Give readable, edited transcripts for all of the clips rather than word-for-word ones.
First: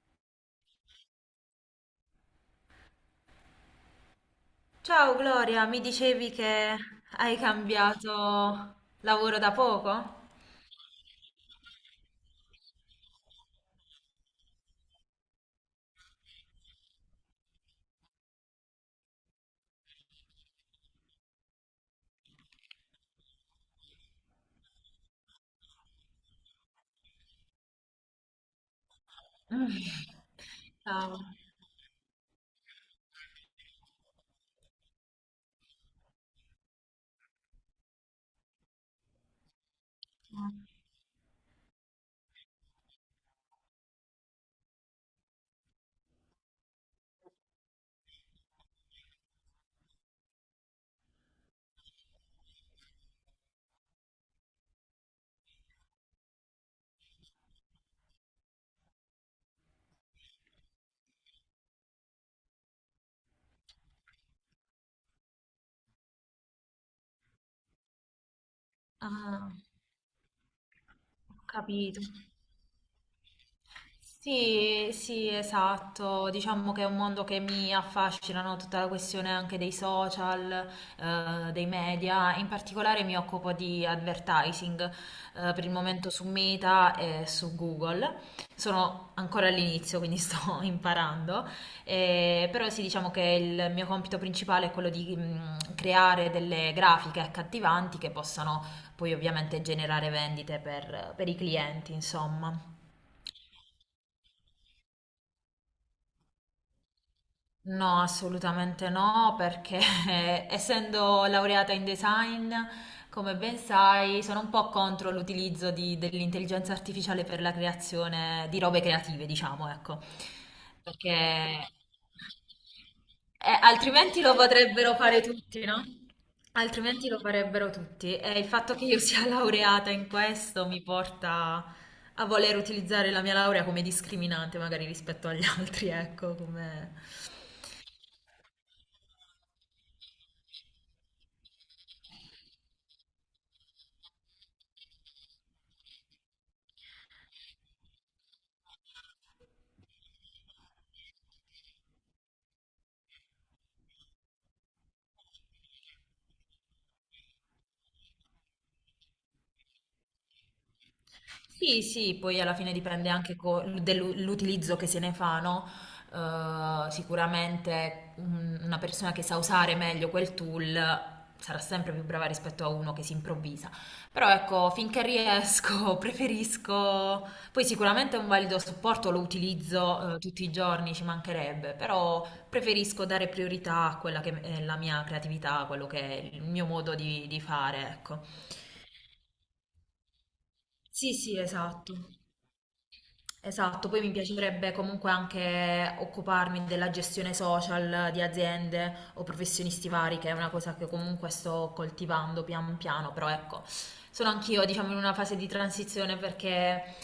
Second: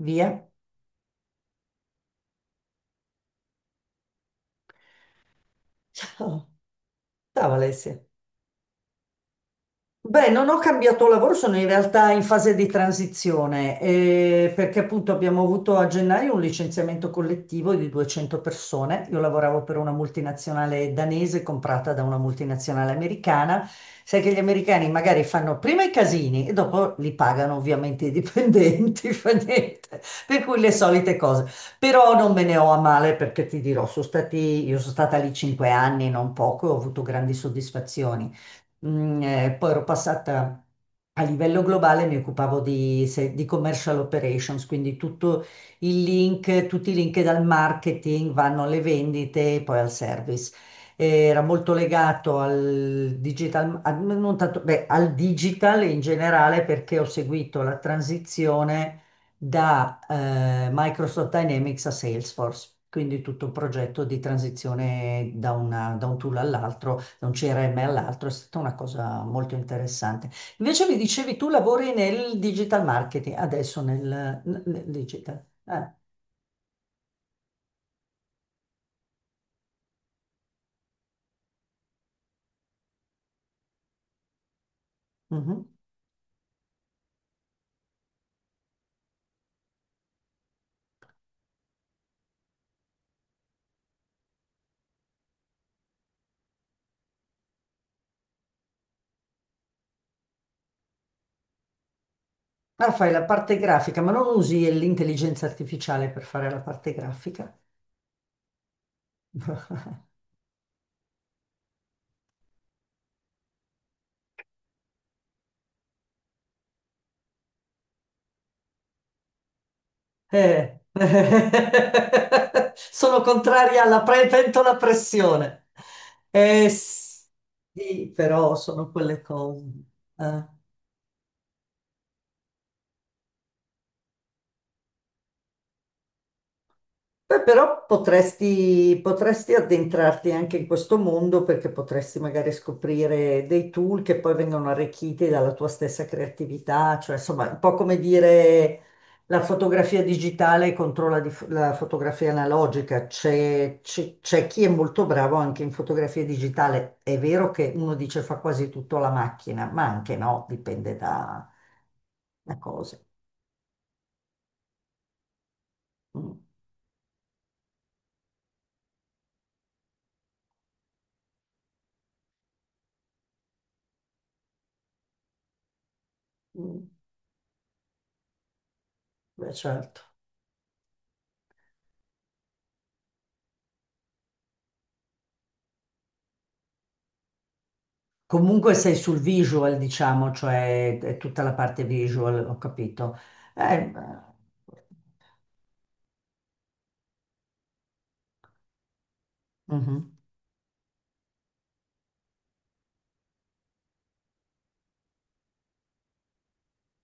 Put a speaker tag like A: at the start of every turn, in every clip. A: Via.
B: Ciao Gloria, mi dicevi
A: Ciao,
B: che hai
A: ciao Alessia.
B: cambiato lavoro da poco?
A: Beh, non ho cambiato lavoro, sono in realtà in fase di transizione, perché appunto abbiamo avuto a gennaio un licenziamento collettivo di 200 persone. Io lavoravo per una multinazionale danese comprata da una multinazionale americana. Sai che gli americani magari fanno prima i casini e dopo li pagano ovviamente i dipendenti, fa niente. Per cui le solite
B: Ciao.
A: cose. Però non me ne ho a male perché ti dirò, sono stati, io sono stata lì cinque anni, non poco, e ho avuto grandi soddisfazioni. Poi ero passata a livello globale, mi occupavo di, di commercial operations, quindi tutto il link, tutti i link dal marketing vanno alle vendite e poi al service. Era molto legato al digital, a- non tanto- beh, al digital in generale perché ho seguito la transizione da Microsoft Dynamics a Salesforce, quindi tutto un progetto di transizione da un tool all'altro, da un CRM all'altro, è stata una cosa
B: Ah,
A: molto interessante. Invece mi dicevi
B: ho
A: tu lavori
B: capito.
A: nel digital marketing, adesso nel
B: Sì, sì,
A: digital. Ah,
B: esatto. Diciamo che è un mondo che mi affascina, no? Tutta la questione anche dei social, dei media. In particolare mi occupo di advertising,
A: mhm.
B: per il momento su Meta e su Google. Sono ancora all'inizio, quindi sto imparando. Però sì, diciamo che il mio compito principale è quello di creare delle grafiche accattivanti che possano poi ovviamente generare vendite per i clienti, insomma.
A: Ah, fai la parte grafica, ma non usi l'intelligenza artificiale per fare la parte grafica?
B: No, assolutamente no, perché essendo laureata in design, come ben sai, sono un po' contro l'utilizzo dell'intelligenza artificiale per la creazione di robe creative, diciamo, ecco.
A: Eh.
B: Perché
A: Sono contraria alla
B: altrimenti lo
A: pentola a
B: potrebbero fare tutti,
A: pressione.
B: no? Altrimenti lo farebbero
A: Sì,
B: tutti. E il
A: però
B: fatto che
A: sono
B: io
A: quelle
B: sia
A: cose.
B: laureata in
A: Eh.
B: questo mi porta a voler utilizzare la mia laurea come discriminante, magari rispetto agli altri, ecco, come...
A: Beh, però potresti, potresti addentrarti anche in questo mondo perché potresti magari scoprire dei tool che poi vengono arricchiti dalla tua stessa creatività, cioè insomma, un po' come dire la fotografia digitale contro la fotografia analogica. C'è chi è molto bravo anche in fotografia digitale. È vero che uno dice fa quasi tutto la macchina, ma anche no,
B: Sì, sì, poi alla
A: da
B: fine
A: cose.
B: dipende anche dell'utilizzo che se ne fa, no?
A: Mm,
B: Sicuramente una persona che sa usare meglio quel tool sarà sempre più brava rispetto a uno che si improvvisa. Però ecco, finché riesco,
A: mm,
B: preferisco... Poi sicuramente è un valido supporto, lo
A: beh, certo.
B: utilizzo, tutti i giorni, ci mancherebbe, però preferisco dare priorità a quella che è la mia creatività, a quello che è il mio modo di fare, ecco.
A: Comunque sei sul visual, diciamo, cioè
B: Sì,
A: è
B: sì,
A: tutta la parte
B: esatto.
A: visual, ho capito.
B: Esatto,
A: Eh,
B: poi mi piacerebbe comunque anche occuparmi della gestione social di aziende o professionisti
A: mhm.
B: vari, che è una cosa che comunque sto coltivando pian piano, però ecco, sono anch'io, diciamo, in una fase di transizione perché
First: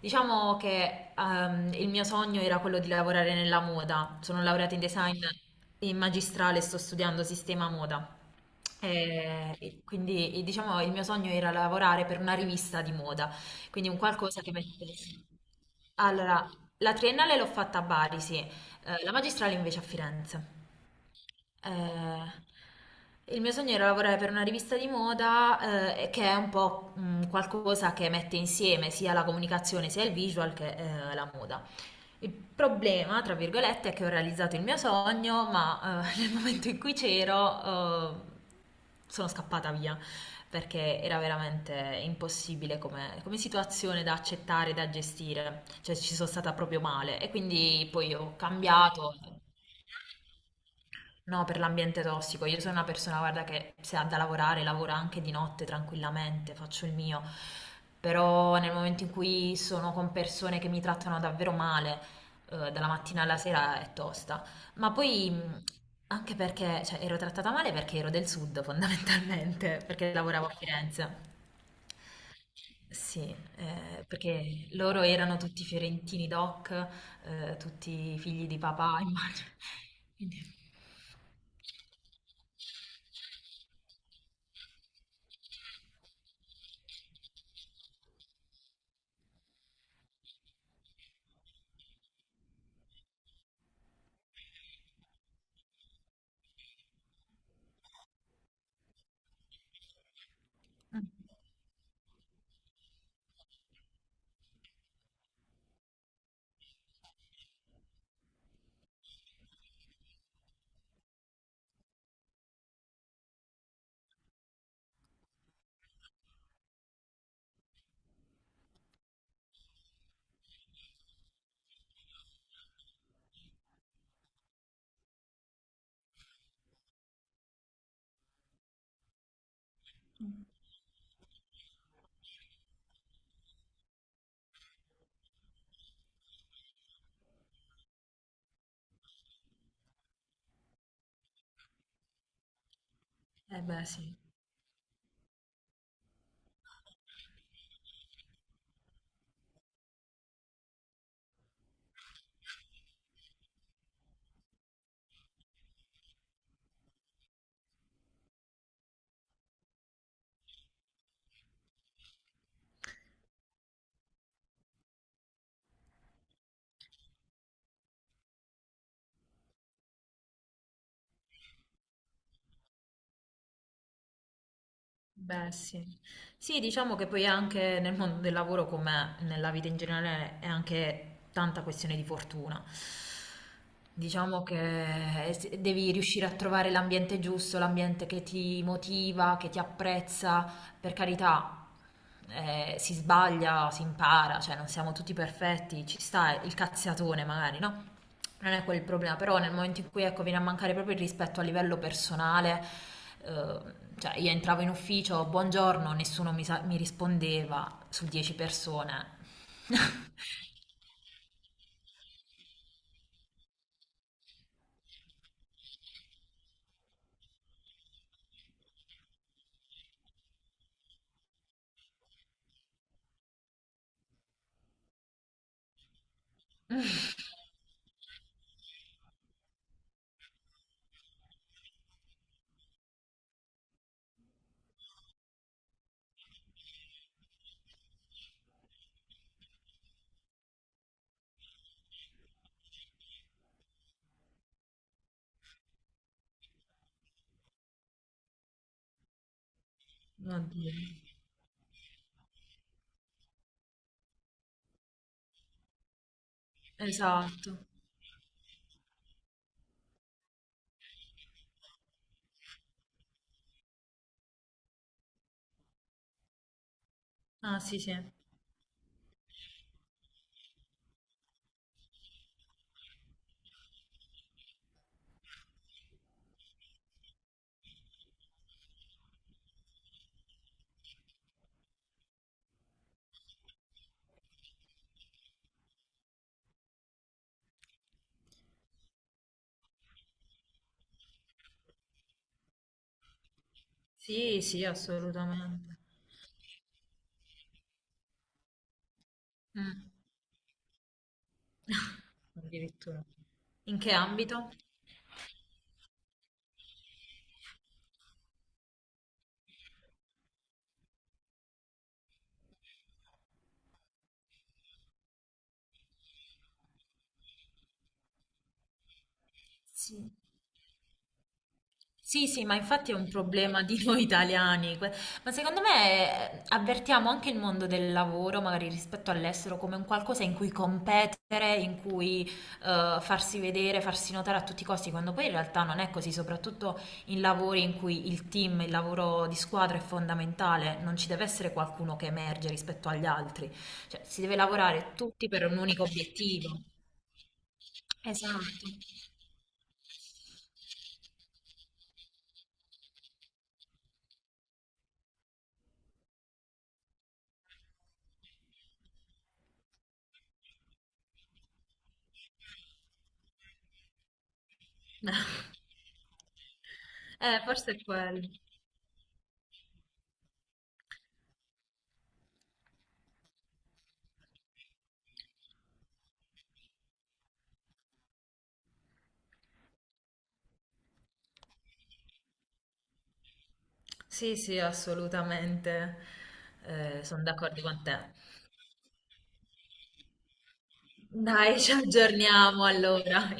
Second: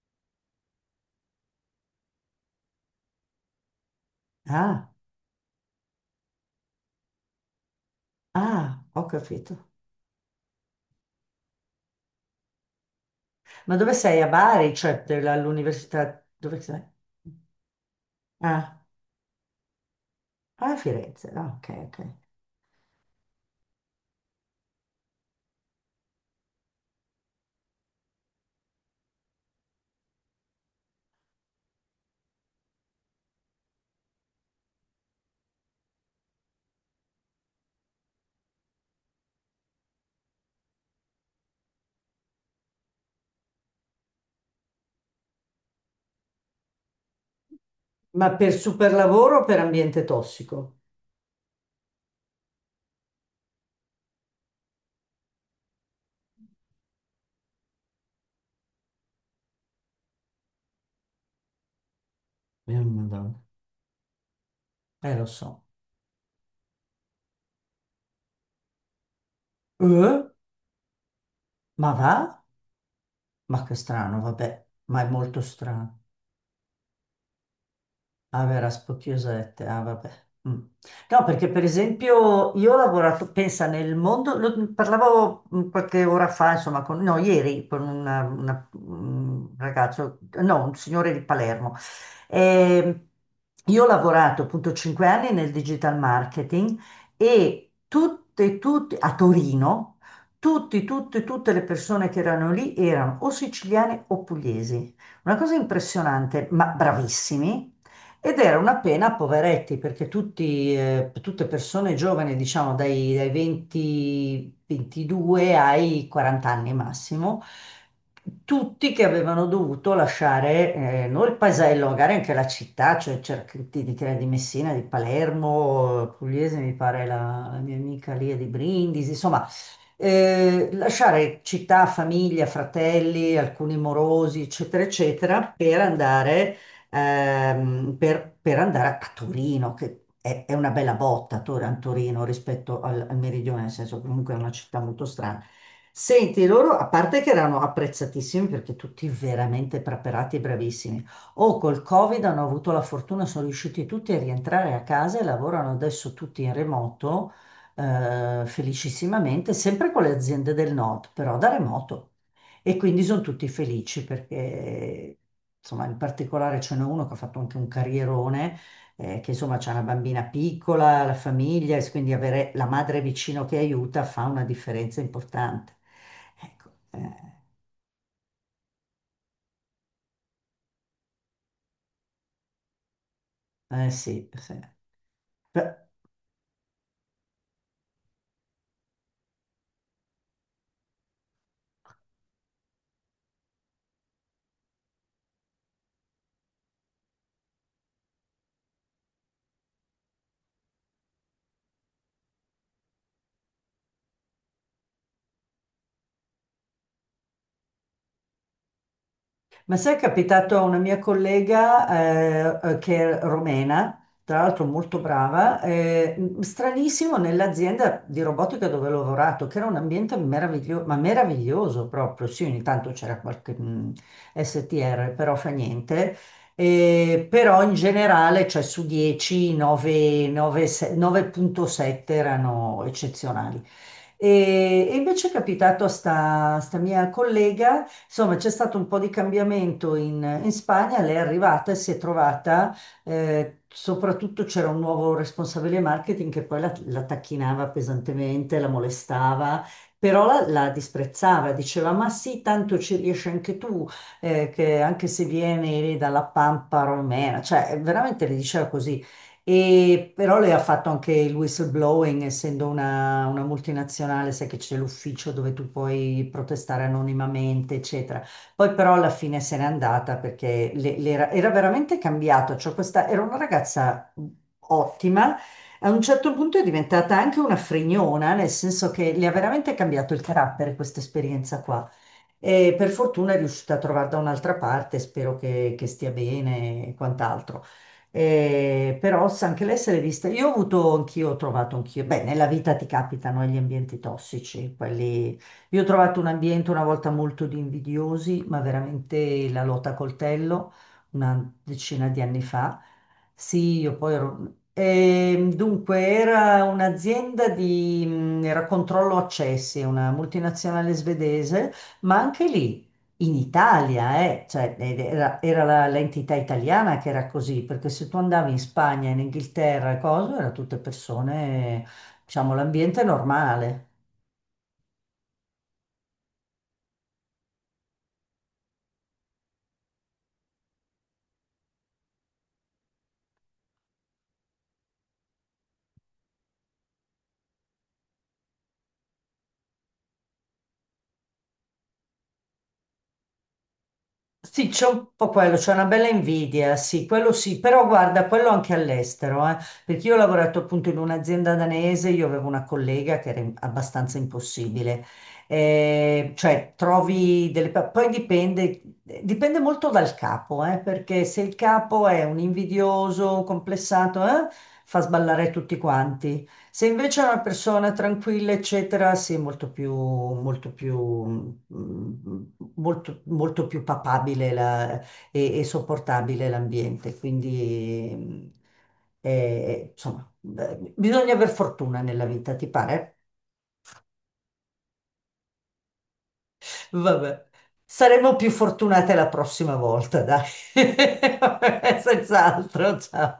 B: diciamo che il mio sogno era quello di lavorare nella moda. Sono laureata in
A: Ah,
B: design in magistrale, e sto studiando sistema moda.
A: ho
B: E-
A: capito.
B: e quindi, diciamo, il mio sogno era lavorare per una rivista di moda,
A: Ma
B: quindi
A: dove
B: un
A: sei? A
B: qualcosa che
A: Bari,
B: mette...
A: cioè all'università?
B: Allora,
A: Dove sei?
B: la triennale l'ho fatta a Bari, sì.
A: Ah,
B: La magistrale invece a Firenze.
A: a Firenze. Ah, ok, ok.
B: Il mio sogno era lavorare per una rivista di moda, che è un po' qualcosa che mette insieme sia la comunicazione, sia il visual che la moda. Il problema, tra virgolette, è che ho realizzato il mio sogno, ma nel momento in cui c'ero, sono scappata via perché era veramente impossibile come situazione da accettare, da gestire, cioè ci sono stata proprio male e quindi poi
A: Ma
B: ho
A: per super
B: cambiato.
A: lavoro o per ambiente tossico?
B: No, per l'ambiente tossico. Io sono una persona, guarda, che se ha da lavorare, lavora anche di notte tranquillamente, faccio il mio. Però nel momento in cui sono con persone che mi trattano davvero male, dalla mattina
A: Madonna.
B: alla sera è tosta. Ma
A: Lo
B: poi
A: so.
B: anche perché, cioè, ero trattata male perché ero del sud, fondamentalmente, perché
A: Eh?
B: lavoravo a Firenze.
A: Ma va?
B: Sì,
A: Ma che strano, vabbè,
B: perché
A: ma
B: loro
A: è
B: erano
A: molto
B: tutti
A: strano.
B: fiorentini doc, tutti
A: Ah,
B: figli
A: beh,
B: di
A: era un po'
B: papà, immagino.
A: chiusette, ah, vabbè.
B: Quindi,
A: Mm. No, perché per esempio io ho lavorato, pensa, nel mondo, parlavo qualche ora fa, insomma, con, no, ieri, con un ragazzo, no, un signore di Palermo. Ehm, io ho lavorato appunto cinque anni nel digital marketing e tutte, a Torino, tutti, tutte,
B: mm.
A: tutte le persone che erano lì erano o siciliane o pugliesi. Una cosa impressionante, ma bravissimi. Ed era una pena a poveretti, perché tutti, tutte persone giovani, diciamo dai 20, 22 ai 40 anni massimo, tutti che avevano dovuto lasciare, non il paesello, magari anche la città, cioè certi di Messina, di Palermo, Pugliese mi pare la mia amica lì è di Brindisi, insomma, lasciare città, famiglia, fratelli, alcuni morosi, eccetera, eccetera, per andare per andare a Torino, è una bella botta a Torino rispetto al meridione,
B: Eh
A: nel
B: beh,
A: senso
B: sì.
A: che comunque è una città molto strana. Senti, loro, a parte che erano apprezzatissimi perché tutti veramente preparati e bravissimi, o col Covid hanno avuto la fortuna, sono riusciti tutti a rientrare a casa e lavorano adesso tutti in remoto, felicissimamente, sempre con le aziende del nord, però da remoto. E quindi sono tutti felici perché, insomma, in particolare ce n'è uno che ha fatto anche un carrierone, che insomma c'ha una bambina piccola, la famiglia, e quindi avere la madre vicino che aiuta fa una differenza
B: Beh,
A: importante.
B: sì. Sì,
A: Ecco,
B: diciamo che poi
A: eh,
B: anche nel mondo del lavoro, come nella vita in generale, è anche tanta questione di fortuna.
A: eh sì,
B: Diciamo
A: sì.
B: che
A: Però,
B: devi riuscire a trovare l'ambiente giusto, l'ambiente che ti motiva, che ti apprezza. Per carità, si sbaglia, si impara, cioè non siamo tutti perfetti, ci sta il cazziatone magari, no? Non è quel il problema, però nel momento in cui ecco, viene a mancare proprio il rispetto a livello personale, eh, cioè io entravo in ufficio, buongiorno, nessuno mi rispondeva su 10 persone.
A: ma sai, è capitato a una mia collega che è romena, tra l'altro molto brava, stranissimo nell'azienda di robotica dove ho lavorato, che era un ambiente meraviglioso, ma meraviglioso proprio. Sì, ogni tanto c'era qualche STR, però fa niente. Però in generale, cioè su 10, 9, 9, se- 9.7 erano eccezionali. E invece è capitato a sta mia collega. Insomma, c'è stato un po' di cambiamento in Spagna, lei è arrivata e si è trovata, soprattutto c'era un nuovo responsabile marketing che poi la tacchinava pesantemente, la molestava, però la
B: Oddio.
A: disprezzava, diceva, ma sì, tanto ci riesci anche tu, che anche se vieni dalla Pampa romena,
B: Esatto.
A: cioè veramente le diceva così. E però lei ha fatto anche il whistleblowing, essendo una multinazionale, sai che c'è l'ufficio dove tu puoi protestare
B: Ah,
A: anonimamente,
B: sì, sì.
A: eccetera. Poi però alla fine se n'è andata perché era veramente cambiata, cioè questa era una ragazza ottima, a un certo punto è diventata anche una frignona, nel senso che le ha veramente cambiato il carattere questa esperienza qua. E per fortuna è riuscita a trovare da un'altra parte, spero che stia bene e quant'altro. Però anche lei se l'è vista. Io ho avuto anch'io, ho trovato anch'io. Beh, nella vita ti capitano gli ambienti
B: Sì, sì,
A: tossici, quelli.
B: assolutamente.
A: Io ho trovato un ambiente una volta molto di invidiosi, ma veramente la
B: Mm.
A: lotta a coltello, una decina di anni fa.
B: Addirittura. In
A: Sì,
B: che
A: io poi
B: ambito?
A: ero. Dunque, era un'azienda di, era controllo accessi, una multinazionale svedese, ma anche lì in Italia, cioè, era l'entità italiana che era così, perché se tu andavi in Spagna, in Inghilterra e
B: Sì.
A: cose, erano tutte persone,
B: Sì, sì,
A: diciamo,
B: ma infatti è
A: l'ambiente
B: un problema di
A: normale.
B: noi italiani. Que- Ma secondo me avvertiamo anche il mondo del lavoro, magari rispetto all'estero, come un qualcosa in cui competere, in cui farsi vedere, farsi notare a tutti i costi, quando poi in realtà non è così, soprattutto in lavori in cui il team, il lavoro di squadra è fondamentale, non ci deve essere qualcuno che emerge rispetto agli altri, cioè si deve
A: Sì, c'è
B: lavorare
A: un
B: tutti
A: po'
B: per
A: quello,
B: un
A: c'è
B: unico
A: una bella
B: obiettivo.
A: invidia, sì, quello sì, però guarda,
B: Esatto.
A: quello anche all'estero, perché io ho lavorato appunto in un'azienda danese, io avevo una collega che era abbastanza impossibile, cioè trovi delle... poi dipende, dipende molto dal capo, perché se il capo è un invidioso, un complessato, fa sballare tutti quanti, se invece è una
B: Forse è
A: persona
B: quello.
A: tranquilla, eccetera, sì, molto più, mm, molto più papabile e sopportabile l'ambiente. Quindi, insomma, beh, bisogna aver fortuna nella vita, ti pare?
B: Sì, sì, assolutamente. Sono
A: Vabbè,
B: d'accordo con te.
A: saremo più fortunate la prossima volta, dai.
B: Dai, ci aggiorniamo
A: Senz'altro,
B: allora.
A: ciao.